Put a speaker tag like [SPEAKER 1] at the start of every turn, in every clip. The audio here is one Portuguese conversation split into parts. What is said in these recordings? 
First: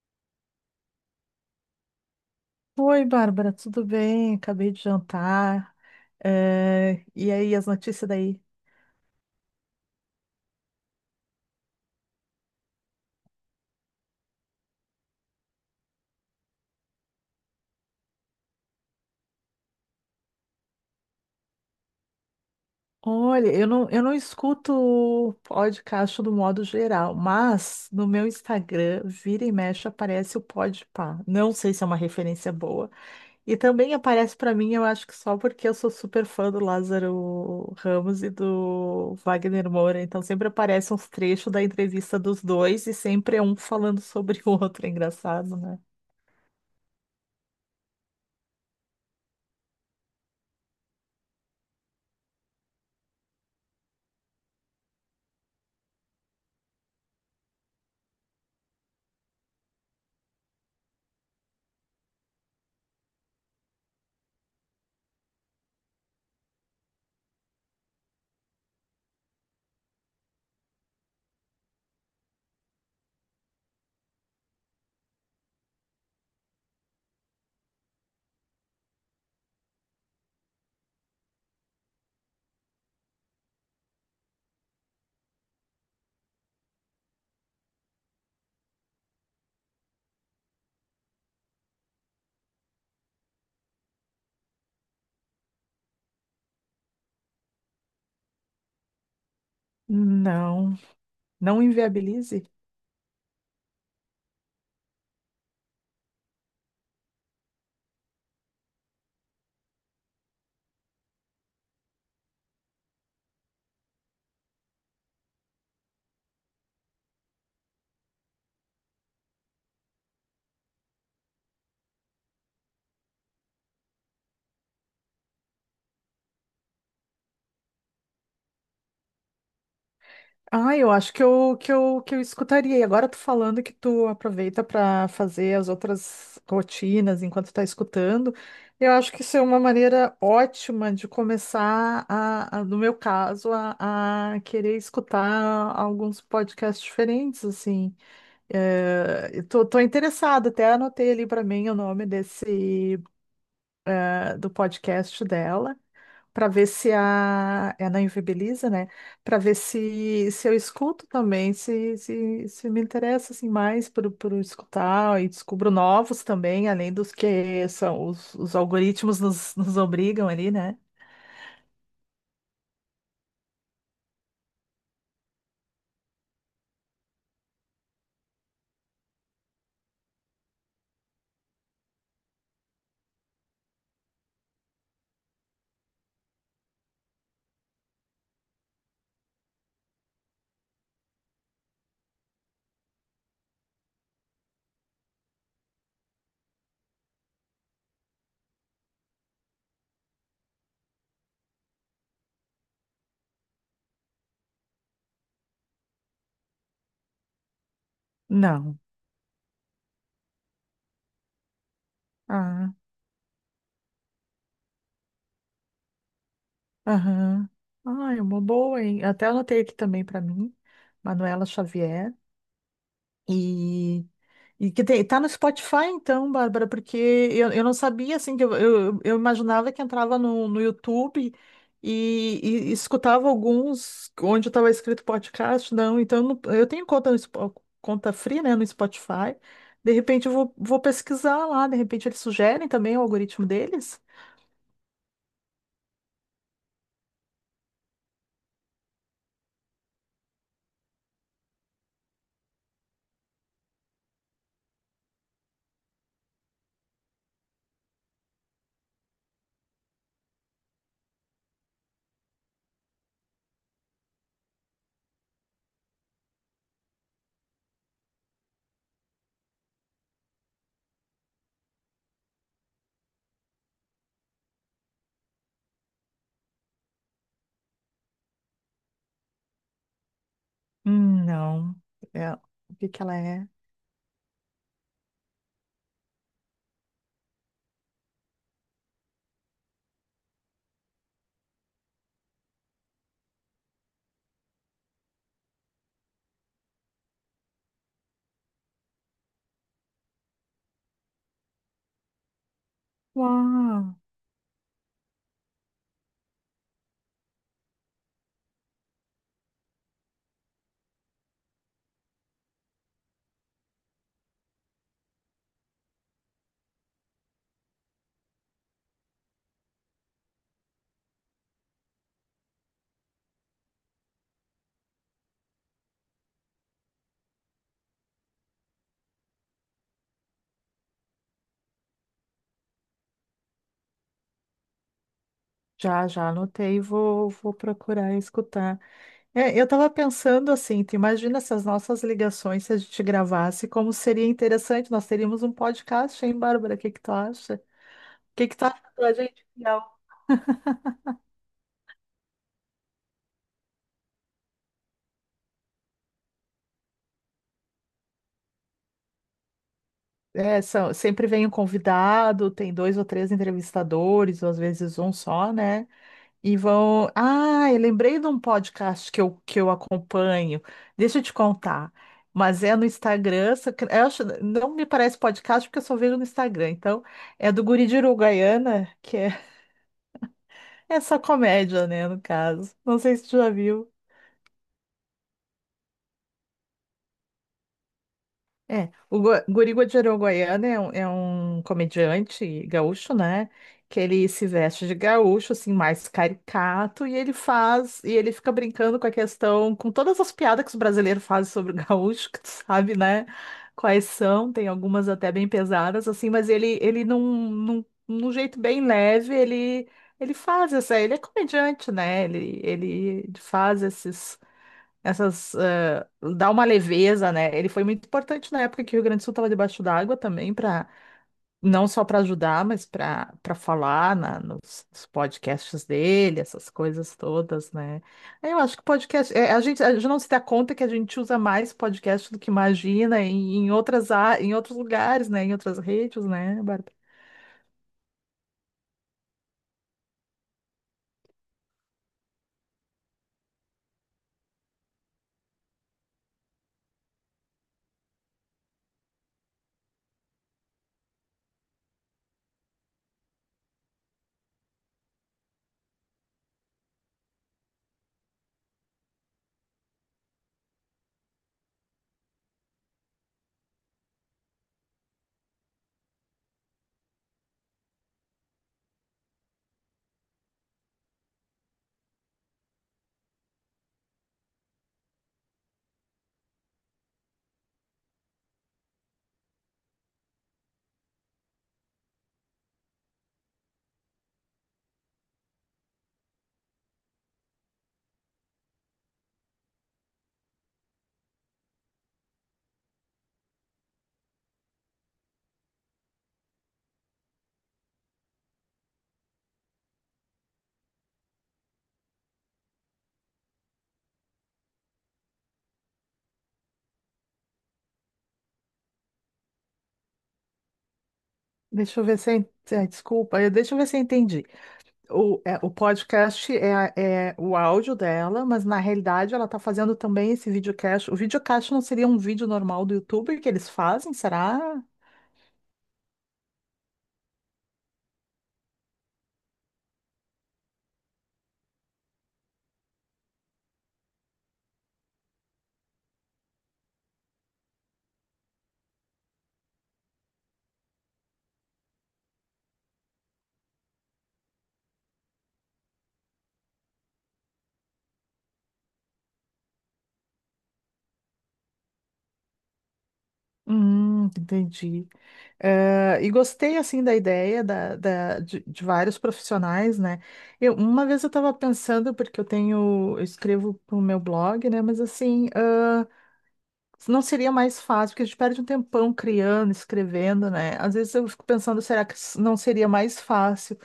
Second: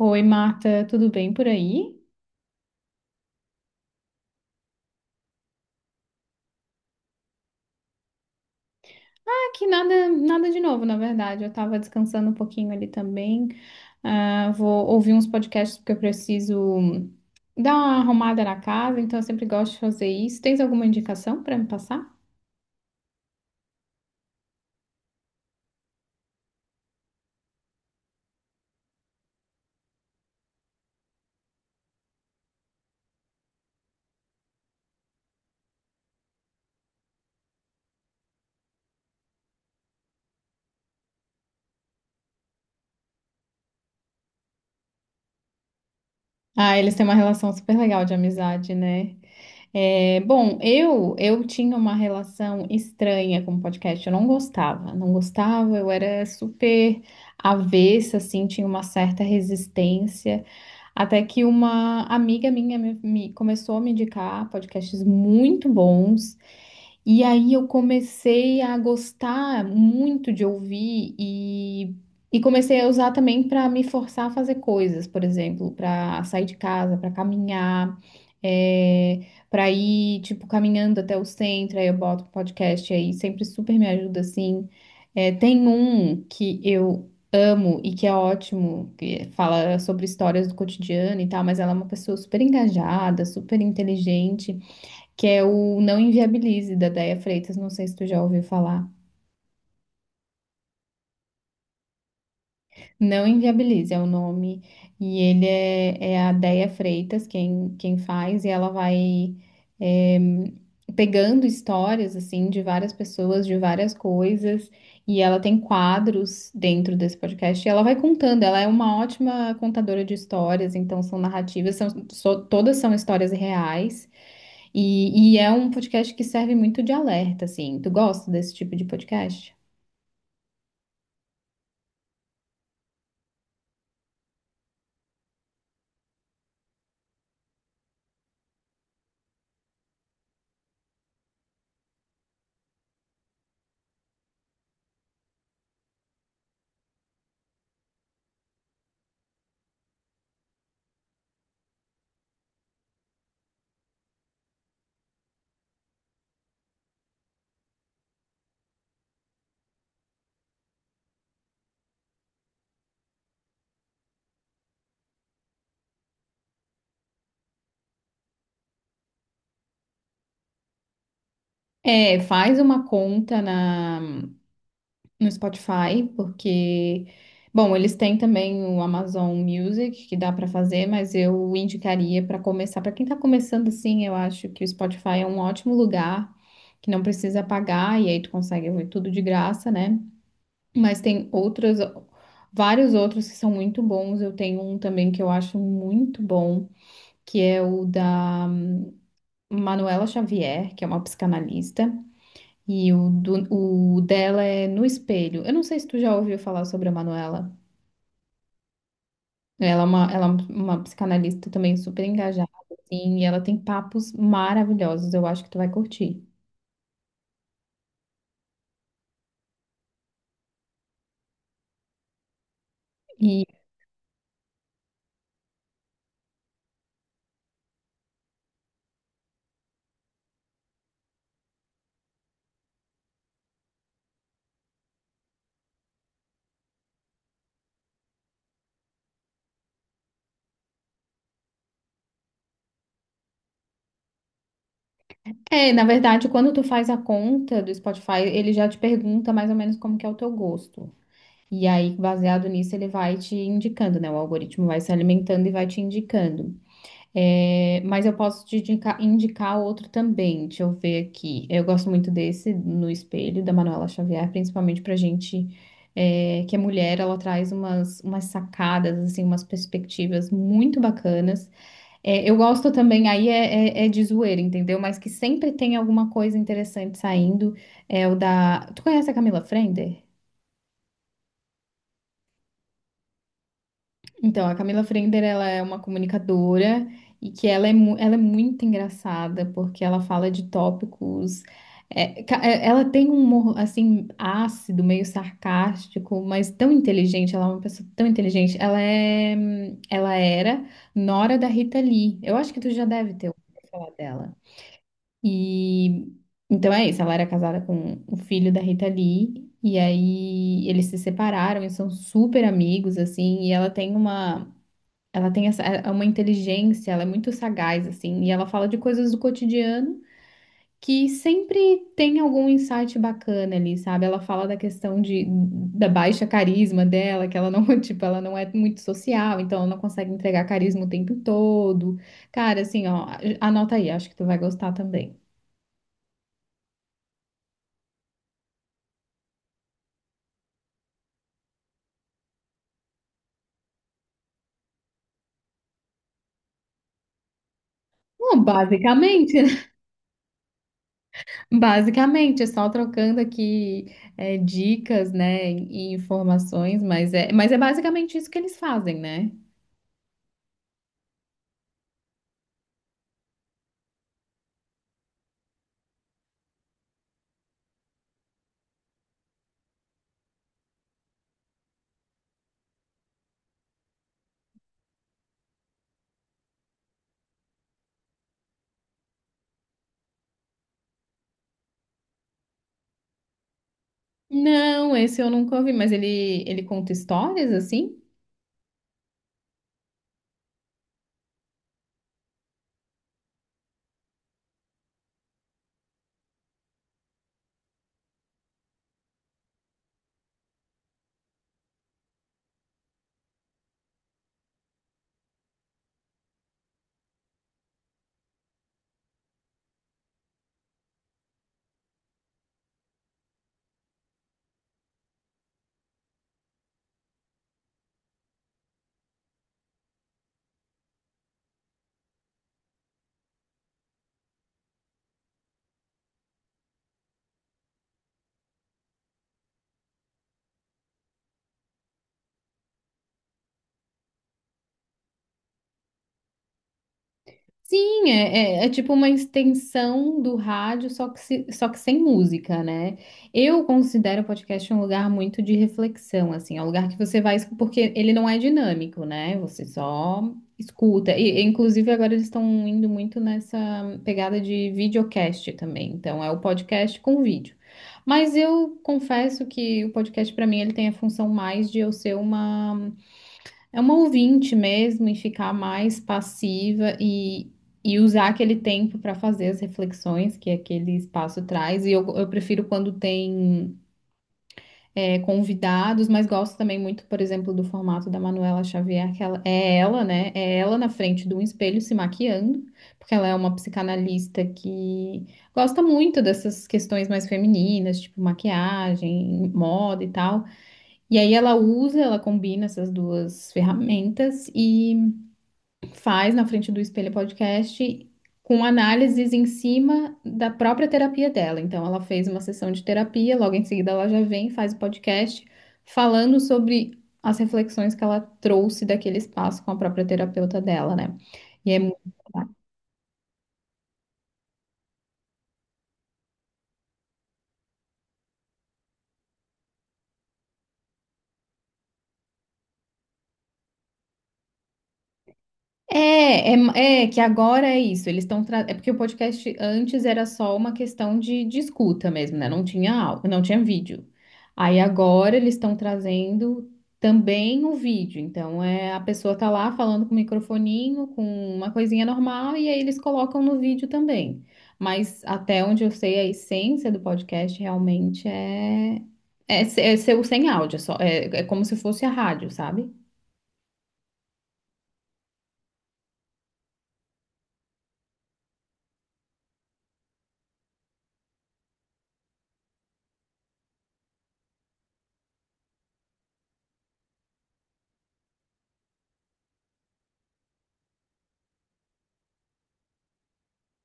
[SPEAKER 1] Oi, Marta, tudo bem por aí?
[SPEAKER 2] Oi, Bárbara, tudo bem? Acabei de jantar. E aí, as notícias daí?
[SPEAKER 1] Aqui nada, nada de novo, na verdade. Eu tava descansando um pouquinho ali também. Ah, vou ouvir uns podcasts porque eu preciso dar uma arrumada na casa, então eu sempre gosto de fazer isso. Tens alguma indicação para me passar?
[SPEAKER 2] Olha, eu não escuto podcast do modo geral, mas no meu Instagram, vira e mexe, aparece o Podpah. Não sei se é uma referência boa. E também aparece para mim, eu acho que só porque eu sou super fã do Lázaro Ramos e do Wagner Moura. Então sempre aparecem uns trechos da entrevista dos dois e sempre é um falando sobre o outro. É engraçado, né?
[SPEAKER 1] Ah, eles têm uma relação super legal de amizade, né? É, bom, eu tinha uma relação estranha com podcast. Eu não gostava, não gostava. Eu era super avessa, assim, tinha uma certa resistência. Até que uma amiga minha começou a me indicar podcasts muito bons e aí eu comecei a gostar muito de ouvir e comecei a usar também para me forçar a fazer coisas, por exemplo, para sair de casa, para caminhar, é, para ir tipo caminhando até o centro, aí eu boto um podcast aí, sempre super me ajuda assim. É, tem um que eu amo e que é ótimo, que fala sobre histórias do cotidiano e tal, mas ela é uma pessoa super engajada, super inteligente que é o Não Inviabilize, da Déia Freitas, não sei se tu já ouviu falar.
[SPEAKER 2] Não. Não inviabilize?
[SPEAKER 1] Não Inviabilize é o nome, e é a Déia Freitas quem faz, e ela vai eh, pegando histórias, assim, de várias pessoas, de várias coisas, e ela tem quadros dentro desse podcast, e ela vai contando, ela é uma ótima contadora de histórias, então são narrativas, todas são histórias reais, e é um podcast que serve muito de alerta, assim. Tu gosta desse tipo de podcast?
[SPEAKER 2] Ah, eu acho que eu escutaria. E agora tu falando que tu aproveita para fazer as outras rotinas enquanto tá escutando, eu acho que isso é uma maneira ótima de começar no meu caso, a querer escutar alguns podcasts diferentes, assim. É, tô interessada, até anotei ali para mim o nome desse, do podcast dela. Para ver se a é na Invibiliza, né? Para ver se eu escuto também, se me interessa assim mais por escutar e descubro novos também, além dos que são os algoritmos nos obrigam ali, né?
[SPEAKER 1] É, faz uma conta no Spotify, porque, bom, eles têm também o Amazon Music, que dá para fazer, mas eu indicaria para começar. Para quem está começando assim, eu acho que o Spotify é um ótimo lugar, que não precisa pagar, e aí tu consegue ouvir tudo de graça, né? Mas tem outros, vários outros que são muito bons. Eu tenho um também que eu acho muito bom que é o da Manuela Xavier, que é uma psicanalista, e o, do, o dela é No Espelho. Eu não sei se tu já ouviu falar sobre a Manuela.
[SPEAKER 2] Não.
[SPEAKER 1] Ela é uma psicanalista também super engajada,
[SPEAKER 2] Ah,
[SPEAKER 1] assim, e ela tem papos maravilhosos, eu acho que tu vai curtir.
[SPEAKER 2] aham. Ah, é uma boa, hein? Até anotei aqui também para mim, Manuela Xavier.
[SPEAKER 1] E
[SPEAKER 2] E, e que tem, tá no Spotify então, Bárbara, porque eu não sabia, assim, eu imaginava que entrava no YouTube e, e escutava alguns onde estava escrito podcast, não, então não- eu tenho conta, no Spo- conta free, né, no Spotify, de repente vou pesquisar lá, de repente eles sugerem também o algoritmo deles?
[SPEAKER 1] é, na verdade, quando tu faz a conta do Spotify, ele já te pergunta mais ou menos como que é o teu gosto. E aí, baseado nisso, ele vai te indicando, né? O algoritmo vai se alimentando e vai te indicando. É, mas eu posso indicar, outro também. Deixa eu ver aqui. Eu gosto muito desse No Espelho da Manuela Xavier, principalmente pra gente que é mulher, ela traz umas, umas sacadas, assim, umas perspectivas muito bacanas. É, eu gosto também, aí é de zoeira, entendeu? Mas que sempre tem alguma coisa interessante saindo. É o da. Tu conhece a Camila Frender?
[SPEAKER 2] Não, é, o que que ela é?
[SPEAKER 1] Então, a Camila Frender, ela é uma comunicadora e que ela ela é muito engraçada porque ela fala de tópicos. Ela tem um humor, assim, ácido, meio sarcástico, mas tão inteligente. Ela é uma pessoa tão inteligente. Ela é, ela era nora da Rita Lee. Eu acho que tu já deve ter ouvido falar
[SPEAKER 2] Uau,
[SPEAKER 1] dela. E então é isso, ela era casada com o filho da Rita Lee, e aí eles se separaram e são super amigos, assim, e ela tem uma, ela tem essa, é uma inteligência, ela é muito sagaz, assim, e ela fala de coisas do cotidiano que sempre tem algum insight bacana ali, sabe? Ela fala da questão de, da baixa carisma dela, que ela não, tipo, ela não é muito social, então ela não consegue entregar carisma o tempo todo. Cara, assim, ó, anota aí, acho que tu vai gostar também.
[SPEAKER 2] já anotei, vou procurar escutar. É, eu estava pensando assim, tu imagina se as nossas ligações, se a gente gravasse, como seria interessante, nós teríamos um podcast, hein, Bárbara? O que que tu acha? O
[SPEAKER 1] Bom,
[SPEAKER 2] que que tu acha da
[SPEAKER 1] basicamente,
[SPEAKER 2] gente?
[SPEAKER 1] né?
[SPEAKER 2] Não.
[SPEAKER 1] Basicamente, é só trocando aqui dicas, né, e informações, mas é basicamente isso que eles fazem, né?
[SPEAKER 2] É, são, sempre vem um convidado, tem dois ou três entrevistadores, ou às vezes um só, né? E vão. Ah, eu lembrei de um podcast que eu acompanho. Deixa eu te contar. Mas é no Instagram, só que- eu acho- não me parece podcast porque eu só vejo no Instagram. Então, é do Guri de Uruguaiana, que é. É só comédia, né, no caso. Não sei se tu já viu.
[SPEAKER 1] Não, esse eu nunca ouvi, mas ele conta histórias assim?
[SPEAKER 2] É, o Go Guri Guajarão Goiano é é um comediante gaúcho, né? Que ele se veste de gaúcho, assim, mais caricato, e ele faz, e ele fica brincando com a questão, com todas as piadas que os brasileiros fazem sobre o gaúcho, que tu sabe, né? Quais são, tem algumas até bem pesadas, assim, mas ele num jeito bem leve, ele faz essa, ele é comediante, né? Ele faz esses. Essas, dá uma leveza, né? Ele foi muito importante na época que o Rio Grande do Sul estava debaixo d'água também, para não só para ajudar, mas para falar na, nos podcasts dele, essas coisas todas, né? Eu acho que podcast, a gente não se dá conta que a gente usa mais podcast do que imagina em outras, a- em outros lugares, né? Em outras redes, né, Bárbara?
[SPEAKER 1] Sim, é tipo uma extensão do rádio, só que, se- só que sem música, né? Eu considero o podcast um lugar muito de reflexão, assim, é um lugar que você vai, porque ele não é dinâmico, né? Você só escuta. Inclusive, agora eles estão indo muito nessa pegada de videocast também. Então, é o podcast com vídeo. Mas eu confesso que o podcast, para mim, ele tem a função mais de eu ser uma. É uma ouvinte mesmo e ficar mais passiva e usar aquele tempo para fazer as reflexões que aquele espaço traz. E eu prefiro quando tem convidados, mas gosto também muito, por exemplo, do formato da Manuela Xavier, que ela, é ela, né? É ela na frente de um espelho se maquiando, porque ela é uma psicanalista que gosta muito dessas questões mais femininas, tipo maquiagem, moda e tal. E aí ela usa, ela combina essas duas ferramentas e faz na frente do espelho podcast com análises em cima da própria terapia dela. Então, ela fez uma sessão de terapia, logo em seguida ela já vem, faz o podcast falando sobre as reflexões que ela trouxe daquele espaço com a própria terapeuta dela, né? E é muito
[SPEAKER 2] Deixa eu ver se eu, en- desculpa, eu- deixa eu ver se eu entendi. O podcast é, é o áudio dela, mas na realidade ela está fazendo também esse videocast. O videocast não seria um vídeo normal do YouTube que eles fazem, será?
[SPEAKER 1] é, é, é que agora é isso. Eles estão tra... é porque o podcast antes era só uma questão de escuta mesmo, né? Não tinha áudio, não tinha vídeo. Aí agora eles estão trazendo também o vídeo. Então é a pessoa tá lá falando com o microfoninho, com uma coisinha normal e aí eles colocam no vídeo também. Mas até onde eu sei, a essência do podcast realmente é ser o sem áudio, é só como se fosse a rádio, sabe?
[SPEAKER 2] Entendi. E gostei assim da ideia de vários profissionais, né? Eu, uma vez eu estava pensando, porque eu tenho, eu escrevo para o meu blog, né? Mas assim. Não seria mais fácil, porque a gente perde um tempão criando, escrevendo, né? Às vezes eu fico pensando, será que s- não seria mais fácil?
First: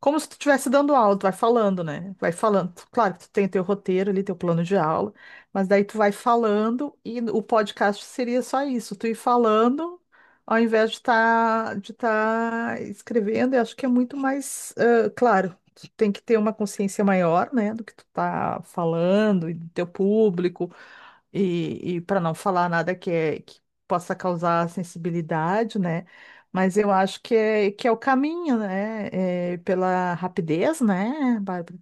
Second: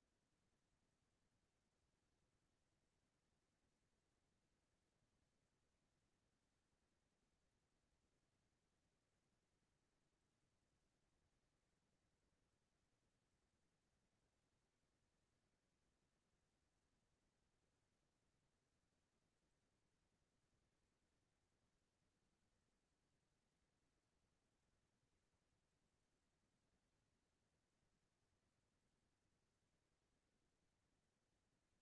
[SPEAKER 2] Como se tu estivesse dando aula, tu vai falando, né? Vai falando. Tu- Claro que tu tem teu roteiro ali, teu plano de aula, mas daí tu vai falando e o podcast seria só isso, tu ir falando ao invés de estar de tá escrevendo. Eu acho que é muito mais, ah, claro, tu tem que ter uma consciência maior, né, do que tu tá falando e do teu público e para não falar nada que, é, que possa causar sensibilidade, né? Mas eu acho que é o caminho, né? É, pela rapidez, né, Bárbara?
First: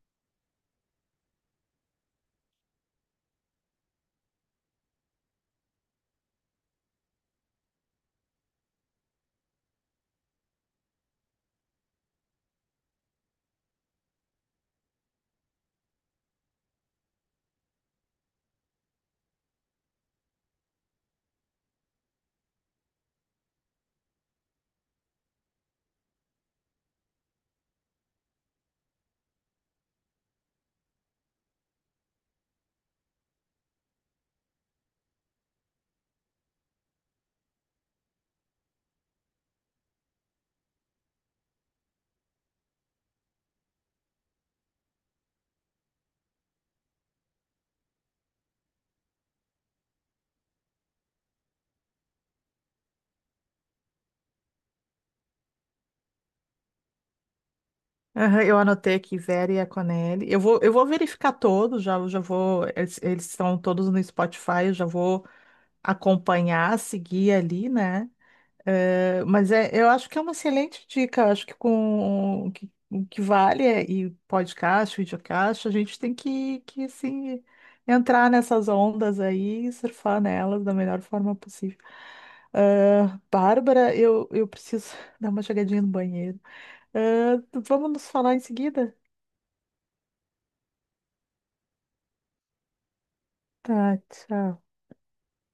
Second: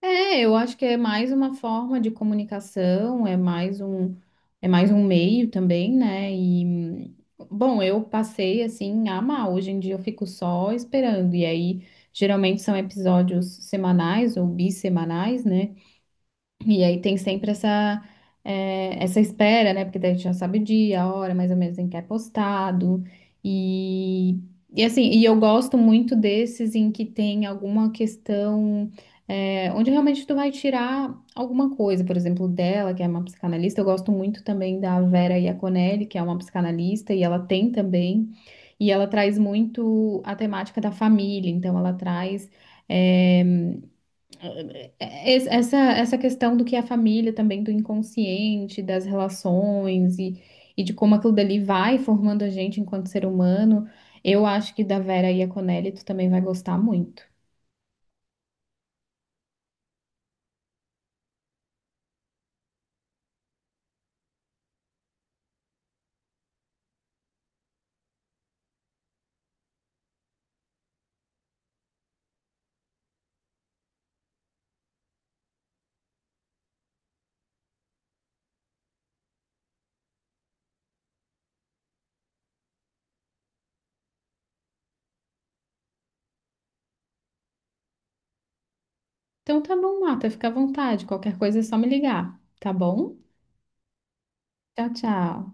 [SPEAKER 1] É, eu acho que é mais uma forma de comunicação, é mais um meio também, né? E bom, eu passei assim a amar. Hoje em dia eu fico só esperando. E aí, geralmente são episódios semanais ou bissemanais, né? E aí tem sempre essa, essa espera, né? Porque daí a gente já sabe o dia, a hora, mais ou menos em que é postado. E, e eu gosto muito desses em que tem alguma questão, onde realmente tu vai tirar alguma coisa, por exemplo, dela, que é uma psicanalista. Eu gosto muito também da Vera Iaconelli, que é uma psicanalista, e ela tem também, e ela traz muito a temática da família, então ela traz. eh, Essa, essa questão do que é a família também, do inconsciente, das relações e de como aquilo dali vai formando a gente enquanto ser humano, eu acho que da Vera e a Conelli tu também vai gostar muito.
[SPEAKER 2] Aham, eu anotei aqui Vera e a Conelli. Eu vou verificar todos, já vou. Eles estão todos no Spotify, eu já vou acompanhar, seguir ali, né? Eu acho que é uma excelente dica. Acho que com o que vale é, e podcast, videocast, a gente tem que assim, entrar nessas ondas aí e surfar nelas da melhor forma possível. Ah, Bárbara, eu preciso dar uma chegadinha no banheiro. Ah, vamos nos falar em seguida?
[SPEAKER 1] Então tá bom, Marta, fica à vontade. Qualquer coisa é só me ligar, tá bom?
[SPEAKER 2] Tá, tchau.
[SPEAKER 1] Tchau, tchau.